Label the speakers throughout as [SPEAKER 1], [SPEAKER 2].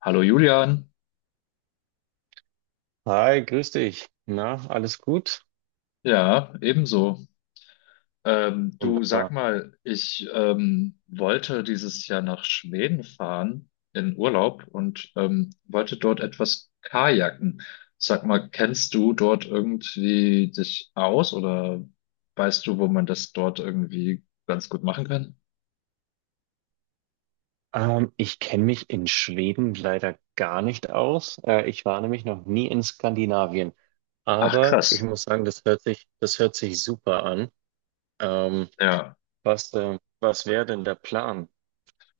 [SPEAKER 1] Hallo Julian,
[SPEAKER 2] Hi, grüß dich. Na, alles gut?
[SPEAKER 1] ja, ebenso. Du sag
[SPEAKER 2] Wunderbar.
[SPEAKER 1] mal, ich wollte dieses Jahr nach Schweden fahren in Urlaub und wollte dort etwas kajaken. Sag mal, kennst du dort irgendwie dich aus oder weißt du, wo man das dort irgendwie ganz gut machen kann?
[SPEAKER 2] Ich kenne mich in Schweden leider gar nicht aus. Ich war nämlich noch nie in Skandinavien.
[SPEAKER 1] Ach,
[SPEAKER 2] Aber ich
[SPEAKER 1] krass.
[SPEAKER 2] muss sagen, das hört sich super an. Ähm,
[SPEAKER 1] Ja.
[SPEAKER 2] was wäre denn der Plan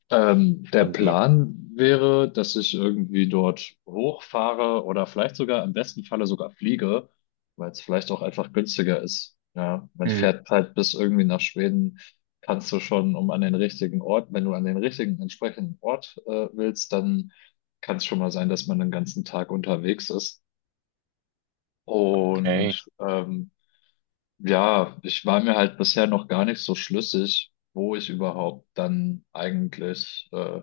[SPEAKER 1] Der
[SPEAKER 2] von dir?
[SPEAKER 1] Plan wäre, dass ich irgendwie dort hochfahre oder vielleicht sogar im besten Falle sogar fliege, weil es vielleicht auch einfach günstiger ist. Ja, man
[SPEAKER 2] Hm,
[SPEAKER 1] fährt halt bis irgendwie nach Schweden, kannst du schon um an den richtigen Ort, wenn du an den richtigen entsprechenden Ort willst, dann kann es schon mal sein, dass man den ganzen Tag unterwegs ist.
[SPEAKER 2] okay.
[SPEAKER 1] Und ja, ich war mir halt bisher noch gar nicht so schlüssig, wo ich überhaupt dann eigentlich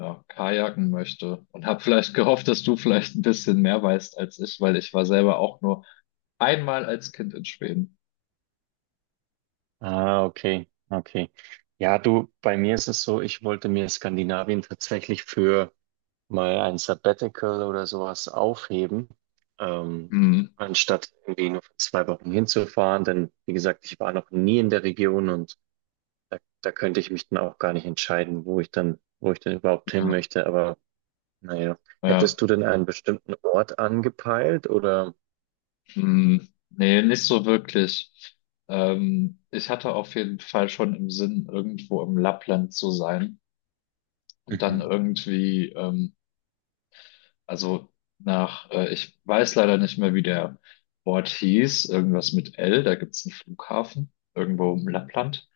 [SPEAKER 1] ja, kajaken möchte und habe vielleicht gehofft, dass du vielleicht ein bisschen mehr weißt als ich, weil ich war selber auch nur einmal als Kind in Schweden.
[SPEAKER 2] Ah, okay. Okay. Ja, du, bei mir ist es so, ich wollte mir Skandinavien tatsächlich für mal ein Sabbatical oder sowas aufheben, ähm,
[SPEAKER 1] Hm,
[SPEAKER 2] anstatt irgendwie nur für 2 Wochen hinzufahren. Denn wie gesagt, ich war noch nie in der Region und da könnte ich mich dann auch gar nicht entscheiden, wo ich dann überhaupt hin
[SPEAKER 1] ja,
[SPEAKER 2] möchte. Aber naja,
[SPEAKER 1] ja,
[SPEAKER 2] hättest du denn einen bestimmten Ort angepeilt oder?
[SPEAKER 1] hm, nee, nicht so wirklich. Ich hatte auf jeden Fall schon im Sinn, irgendwo im Lappland zu sein und dann
[SPEAKER 2] Mhm.
[SPEAKER 1] irgendwie, also nach, ich weiß leider nicht mehr, wie der Ort hieß, irgendwas mit L, da gibt's einen Flughafen irgendwo im Lappland.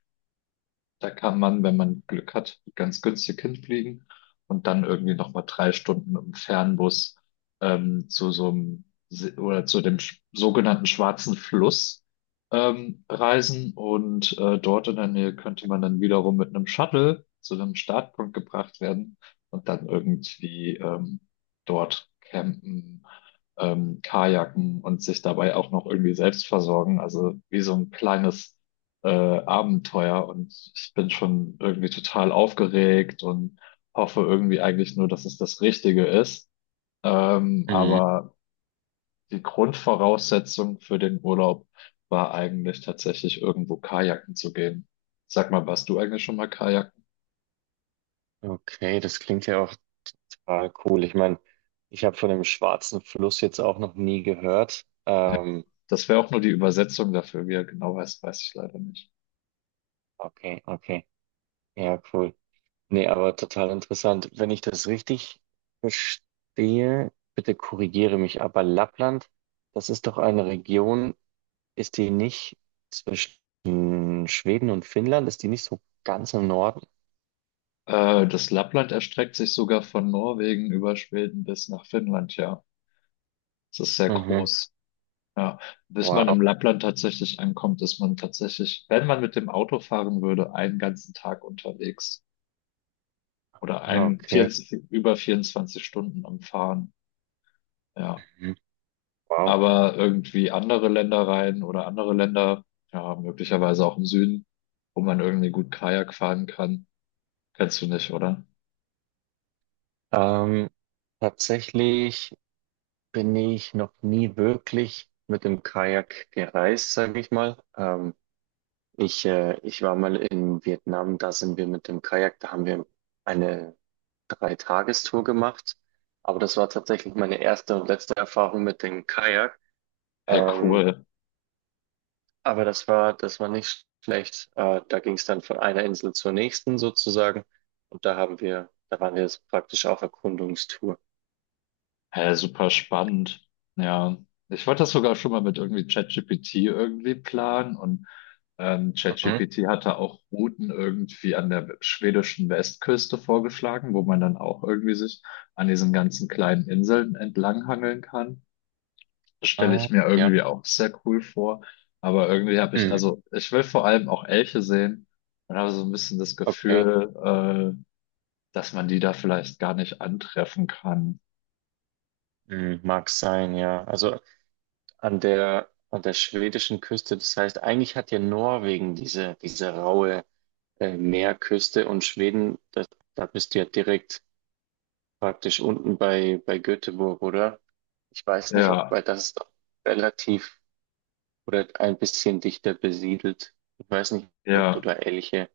[SPEAKER 1] Da kann man, wenn man Glück hat, ganz günstig hinfliegen und dann irgendwie nochmal drei Stunden im Fernbus zu so einem Se- oder zu dem sch- sogenannten Schwarzen Fluss reisen. Und dort in der Nähe könnte man dann wiederum mit einem Shuttle zu einem Startpunkt gebracht werden und dann irgendwie dort campen, kajaken und sich dabei auch noch irgendwie selbst versorgen. Also wie so ein kleines äh, Abenteuer, und ich bin schon irgendwie total aufgeregt und hoffe irgendwie eigentlich nur, dass es das Richtige ist. Ähm,
[SPEAKER 2] Mhm.
[SPEAKER 1] aber die Grundvoraussetzung für den Urlaub war eigentlich tatsächlich irgendwo kajaken zu gehen. Sag mal, warst du eigentlich schon mal kajaken?
[SPEAKER 2] Okay, das klingt ja auch total cool. Ich meine, ich habe von dem Schwarzen Fluss jetzt auch noch nie gehört.
[SPEAKER 1] Ja. Das wäre auch nur die Übersetzung dafür. Wie er genau heißt, weiß ich leider nicht.
[SPEAKER 2] Okay, okay. Ja, cool. Nee, aber total interessant. Wenn ich das richtig verstehe, bitte korrigiere mich, aber Lappland, das ist doch eine Region, ist die nicht zwischen Schweden und Finnland? Ist die nicht so ganz im Norden?
[SPEAKER 1] Das Lappland erstreckt sich sogar von Norwegen über Schweden bis nach Finnland, ja. Es ist sehr
[SPEAKER 2] Mhm.
[SPEAKER 1] groß. Ja, bis
[SPEAKER 2] Wow.
[SPEAKER 1] man im Lappland tatsächlich ankommt, ist man tatsächlich, wenn man mit dem Auto fahren würde, einen ganzen Tag unterwegs oder
[SPEAKER 2] Ah,
[SPEAKER 1] ein
[SPEAKER 2] okay.
[SPEAKER 1] 24, über 24 Stunden am Fahren. Ja,
[SPEAKER 2] Mhm. Wow.
[SPEAKER 1] aber irgendwie andere Länder rein oder andere Länder, ja, möglicherweise auch im Süden, wo man irgendwie gut Kajak fahren kann, kennst du nicht, oder?
[SPEAKER 2] Ähm, Tatsächlich bin ich noch nie wirklich mit dem Kajak gereist, sage ich mal. Ich war mal in Vietnam, da sind wir mit dem Kajak, da haben wir eine Dreitagestour gemacht. Aber das war tatsächlich meine erste und letzte Erfahrung mit dem Kajak.
[SPEAKER 1] Hey,
[SPEAKER 2] Ähm,
[SPEAKER 1] cool.
[SPEAKER 2] aber das war nicht schlecht. Da ging es dann von einer Insel zur nächsten sozusagen. Und da waren wir jetzt praktisch auf Erkundungstour.
[SPEAKER 1] Hä, super spannend. Ja, ich wollte das sogar schon mal mit irgendwie ChatGPT irgendwie planen, und
[SPEAKER 2] Mhm.
[SPEAKER 1] ChatGPT hatte auch Routen irgendwie an der schwedischen Westküste vorgeschlagen, wo man dann auch irgendwie sich an diesen ganzen kleinen Inseln entlanghangeln kann. Das stelle
[SPEAKER 2] Ah,
[SPEAKER 1] ich mir
[SPEAKER 2] ja.
[SPEAKER 1] irgendwie auch sehr cool vor. Aber irgendwie habe ich,
[SPEAKER 2] Mhm.
[SPEAKER 1] also ich will vor allem auch Elche sehen und habe so ein bisschen das
[SPEAKER 2] Okay.
[SPEAKER 1] Gefühl, dass man die da vielleicht gar nicht antreffen kann.
[SPEAKER 2] Mhm. Mag sein, ja. Also an der schwedischen Küste. Das heißt, eigentlich hat ja Norwegen diese raue Meerküste und Schweden, da bist du ja direkt praktisch unten bei Göteborg, oder? Ich weiß nicht,
[SPEAKER 1] Ja,
[SPEAKER 2] weil das ist doch relativ oder ein bisschen dichter besiedelt. Ich weiß nicht, ob du
[SPEAKER 1] ja,
[SPEAKER 2] da ähnliche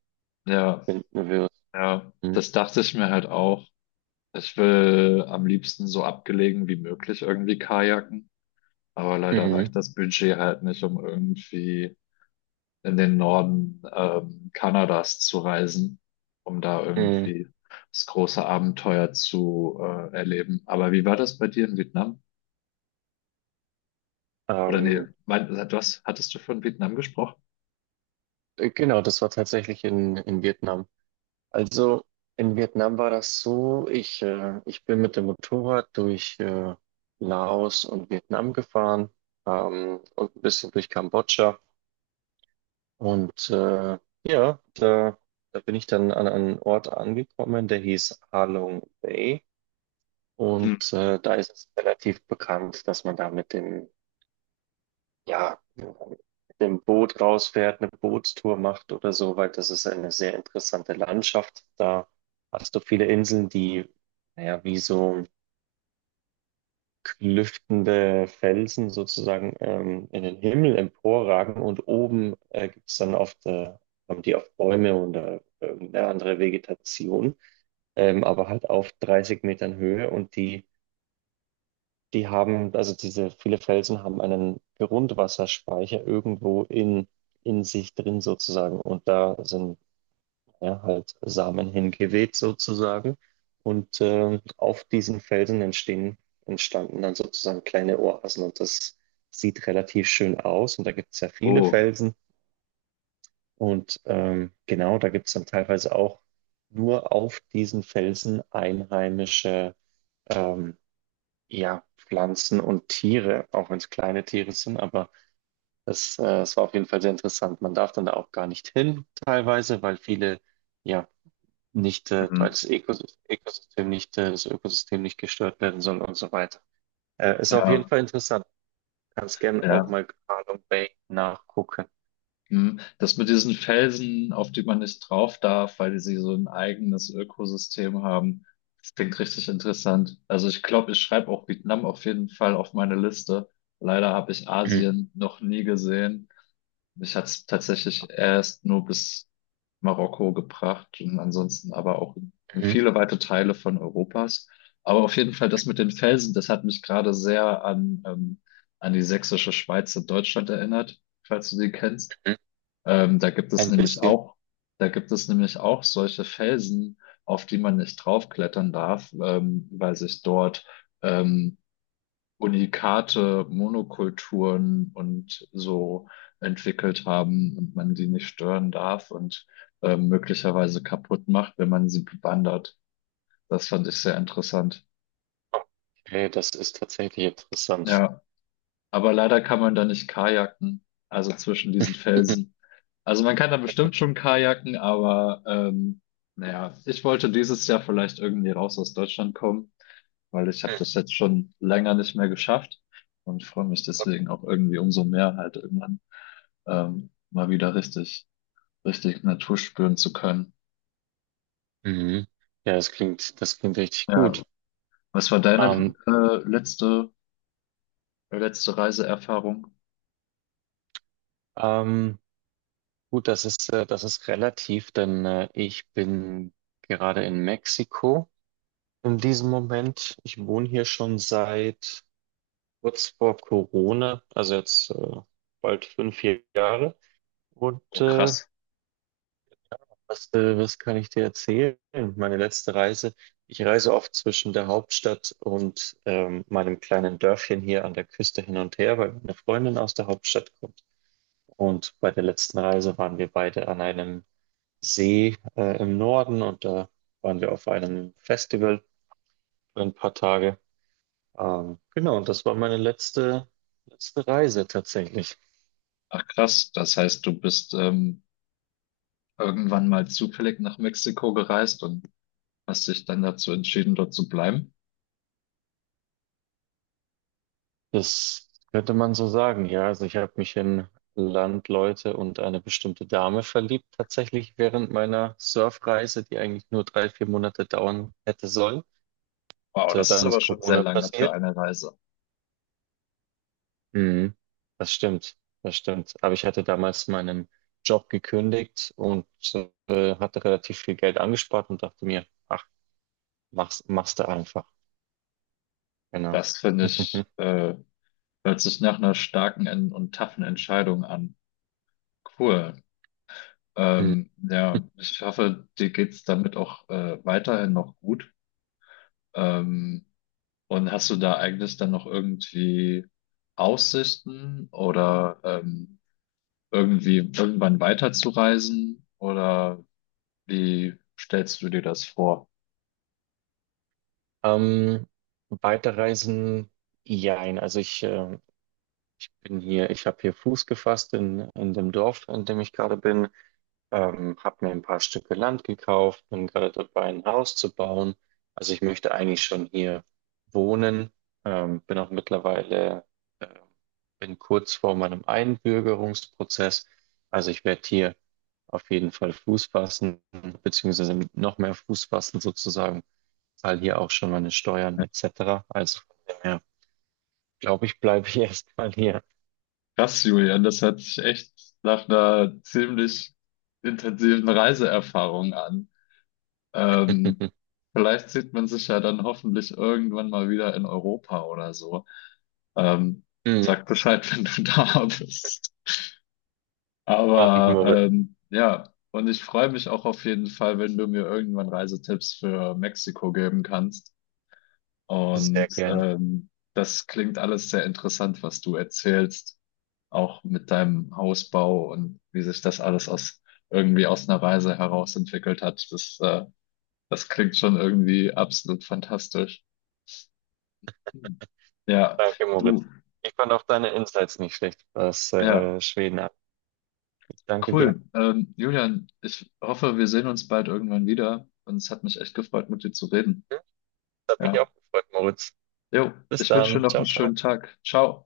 [SPEAKER 1] ja.
[SPEAKER 2] finden wirst.
[SPEAKER 1] Ja,
[SPEAKER 2] Mhm.
[SPEAKER 1] das dachte ich mir halt auch. Ich will am liebsten so abgelegen wie möglich irgendwie kajaken, aber leider
[SPEAKER 2] Mhm.
[SPEAKER 1] reicht das Budget halt nicht, um irgendwie in den Norden Kanadas zu reisen, um da
[SPEAKER 2] Mhm.
[SPEAKER 1] irgendwie das große Abenteuer zu erleben. Aber wie war das bei dir in Vietnam? Oder nee,
[SPEAKER 2] Ähm,
[SPEAKER 1] mein, du hattest du von Vietnam gesprochen?
[SPEAKER 2] genau, das war tatsächlich in Vietnam. Also in Vietnam war das so, ich bin mit dem Motorrad durch Laos und Vietnam gefahren, und ein bisschen durch Kambodscha. Und ja, da bin ich dann an einen Ort angekommen, der hieß Ha Long Bay.
[SPEAKER 1] Hm.
[SPEAKER 2] Und da ist es relativ bekannt, dass man da mit dem Boot rausfährt, eine Bootstour macht oder so, weil das ist eine sehr interessante Landschaft. Da hast du viele Inseln, die, naja, wie so klüftende Felsen sozusagen in den Himmel emporragen, und oben gibt es dann oft, haben die oft Bäume oder irgendeine andere Vegetation, aber halt auf 30 Metern Höhe. Und die haben, also diese viele Felsen haben einen Grundwasserspeicher irgendwo in sich drin sozusagen. Und da sind ja halt Samen hingeweht sozusagen. Und auf diesen Felsen entstehen, entstanden dann sozusagen kleine Oasen. Und das sieht relativ schön aus. Und da gibt es ja viele
[SPEAKER 1] Oh,
[SPEAKER 2] Felsen. Und genau, da gibt es dann teilweise auch nur auf diesen Felsen einheimische, ähm, ja, Pflanzen und Tiere, auch wenn es kleine Tiere sind. Aber es war auf jeden Fall sehr interessant. Man darf dann da auch gar nicht hin, teilweise, weil viele, ja, nicht, weil
[SPEAKER 1] mhm.
[SPEAKER 2] das Ökosystem, Ökosystem nicht, das Ökosystem nicht gestört werden soll und so weiter. Ist auf jeden
[SPEAKER 1] Ja,
[SPEAKER 2] Fall interessant. Kannst gerne auch
[SPEAKER 1] ja.
[SPEAKER 2] mal Carlum Bay nachgucken.
[SPEAKER 1] Hm, das mit diesen Felsen, auf die man nicht drauf darf, weil die sie so ein eigenes Ökosystem haben, das klingt richtig interessant. Also ich glaube, ich schreibe auch Vietnam auf jeden Fall auf meine Liste. Leider habe ich
[SPEAKER 2] Mhm.
[SPEAKER 1] Asien noch nie gesehen. Mich hat es tatsächlich erst nur bis Marokko gebracht und ansonsten aber auch in
[SPEAKER 2] Mhm.
[SPEAKER 1] viele weite Teile von Europas. Aber auf jeden Fall das mit den Felsen, das hat mich gerade sehr an, an die Sächsische Schweiz in Deutschland erinnert, falls du die kennst.
[SPEAKER 2] Mhm.
[SPEAKER 1] Da gibt es
[SPEAKER 2] Ein
[SPEAKER 1] nämlich
[SPEAKER 2] bisschen.
[SPEAKER 1] auch, da gibt es nämlich auch solche Felsen, auf die man nicht draufklettern darf, weil sich dort ähm, Unikate, Monokulturen und so entwickelt haben und man die nicht stören darf und möglicherweise kaputt macht, wenn man sie bewandert. Das fand ich sehr interessant.
[SPEAKER 2] Okay, das ist tatsächlich interessant.
[SPEAKER 1] Ja, aber leider kann man da nicht kajaken, also zwischen diesen Felsen. Also man kann da bestimmt schon kajaken, aber naja, ich wollte dieses Jahr vielleicht irgendwie raus aus Deutschland kommen, weil ich habe
[SPEAKER 2] Mhm.
[SPEAKER 1] das jetzt schon länger nicht mehr geschafft und freue mich deswegen auch irgendwie umso mehr halt irgendwann mal wieder richtig, richtig Natur spüren zu können.
[SPEAKER 2] Mhm. Ja, das klingt richtig
[SPEAKER 1] Ja,
[SPEAKER 2] gut.
[SPEAKER 1] was war deine
[SPEAKER 2] Ähm,
[SPEAKER 1] letzte, letzte Reiseerfahrung?
[SPEAKER 2] ähm, Gut, das ist relativ, denn ich bin gerade in Mexiko in diesem Moment. Ich wohne hier schon seit kurz vor Corona, also jetzt bald 5 Jahre. Und
[SPEAKER 1] Oh,
[SPEAKER 2] äh,
[SPEAKER 1] krass.
[SPEAKER 2] was, äh, was kann ich dir erzählen? Meine letzte Reise. Ich reise oft zwischen der Hauptstadt und meinem kleinen Dörfchen hier an der Küste hin und her, weil meine Freundin aus der Hauptstadt kommt. Und bei der letzten Reise waren wir beide an einem See im Norden, und da waren wir auf einem Festival für ein paar Tage. Genau, und das war meine letzte Reise tatsächlich.
[SPEAKER 1] Ach krass, das heißt, du bist irgendwann mal zufällig nach Mexiko gereist und hast dich dann dazu entschieden, dort zu bleiben?
[SPEAKER 2] Das könnte man so sagen, ja. Also ich habe mich in Landleute und eine bestimmte Dame verliebt, tatsächlich während meiner Surfreise, die eigentlich nur 3, 4 Monate dauern hätte sollen.
[SPEAKER 1] Wow,
[SPEAKER 2] Und, äh,
[SPEAKER 1] das ist
[SPEAKER 2] Dann
[SPEAKER 1] aber
[SPEAKER 2] ist
[SPEAKER 1] schon sehr
[SPEAKER 2] Corona
[SPEAKER 1] lange für
[SPEAKER 2] passiert.
[SPEAKER 1] eine Reise.
[SPEAKER 2] Mhm. Das stimmt, das stimmt. Aber ich hatte damals meinen Job gekündigt und hatte relativ viel Geld angespart und dachte mir, ach, mach's, mach's da einfach. Genau.
[SPEAKER 1] Das finde ich, hört sich nach einer starken taffen Entscheidung an. Cool.
[SPEAKER 2] Mhm.
[SPEAKER 1] Ja, ich hoffe, dir geht's damit auch weiterhin noch gut. Ähm, und hast du da eigentlich dann noch irgendwie Aussichten oder irgendwie irgendwann weiterzureisen? Oder wie stellst du dir das vor?
[SPEAKER 2] Ähm, Weiterreisen, jein. Also ich bin hier, ich habe hier Fuß gefasst in dem Dorf, in dem ich gerade bin. Habe mir ein paar Stücke Land gekauft, bin gerade dabei, ein Haus zu bauen. Also ich möchte eigentlich schon hier wohnen. Bin auch mittlerweile, äh, bin kurz vor meinem Einbürgerungsprozess. Also ich werde hier auf jeden Fall Fuß fassen, beziehungsweise noch mehr Fuß fassen sozusagen. Zahle hier auch schon meine Steuern etc. Also von dem her, glaube ich, bleibe ich erstmal hier.
[SPEAKER 1] Krass, Julian, das hört sich echt nach einer ziemlich intensiven Reiseerfahrung an. Ähm, vielleicht sieht man sich ja dann hoffentlich irgendwann mal wieder in Europa oder so. Ähm, sag Bescheid, wenn du da bist.
[SPEAKER 2] Mache ich,
[SPEAKER 1] Aber
[SPEAKER 2] Moritz,
[SPEAKER 1] ja, und ich freue mich auch auf jeden Fall, wenn du mir irgendwann Reisetipps für Mexiko geben kannst.
[SPEAKER 2] sehr
[SPEAKER 1] Und
[SPEAKER 2] gerne.
[SPEAKER 1] das klingt alles sehr interessant, was du erzählst, auch mit deinem Hausbau und wie sich das alles aus aus einer Reise heraus entwickelt hat. Das, das klingt schon irgendwie absolut fantastisch. Hm. Ja,
[SPEAKER 2] Danke,
[SPEAKER 1] du,
[SPEAKER 2] Moritz. Ich fand auch deine Insights nicht schlecht, was
[SPEAKER 1] ja,
[SPEAKER 2] Schweden ab. Ich danke dir.
[SPEAKER 1] cool. Julian, ich hoffe, wir sehen uns bald irgendwann wieder. Und es hat mich echt gefreut, mit dir zu reden.
[SPEAKER 2] Das hat mich
[SPEAKER 1] Ja.
[SPEAKER 2] auch gefreut, Moritz.
[SPEAKER 1] Jo,
[SPEAKER 2] Bis
[SPEAKER 1] ich wünsche dir
[SPEAKER 2] dann.
[SPEAKER 1] noch einen
[SPEAKER 2] Ciao, ciao.
[SPEAKER 1] schönen Tag. Ciao.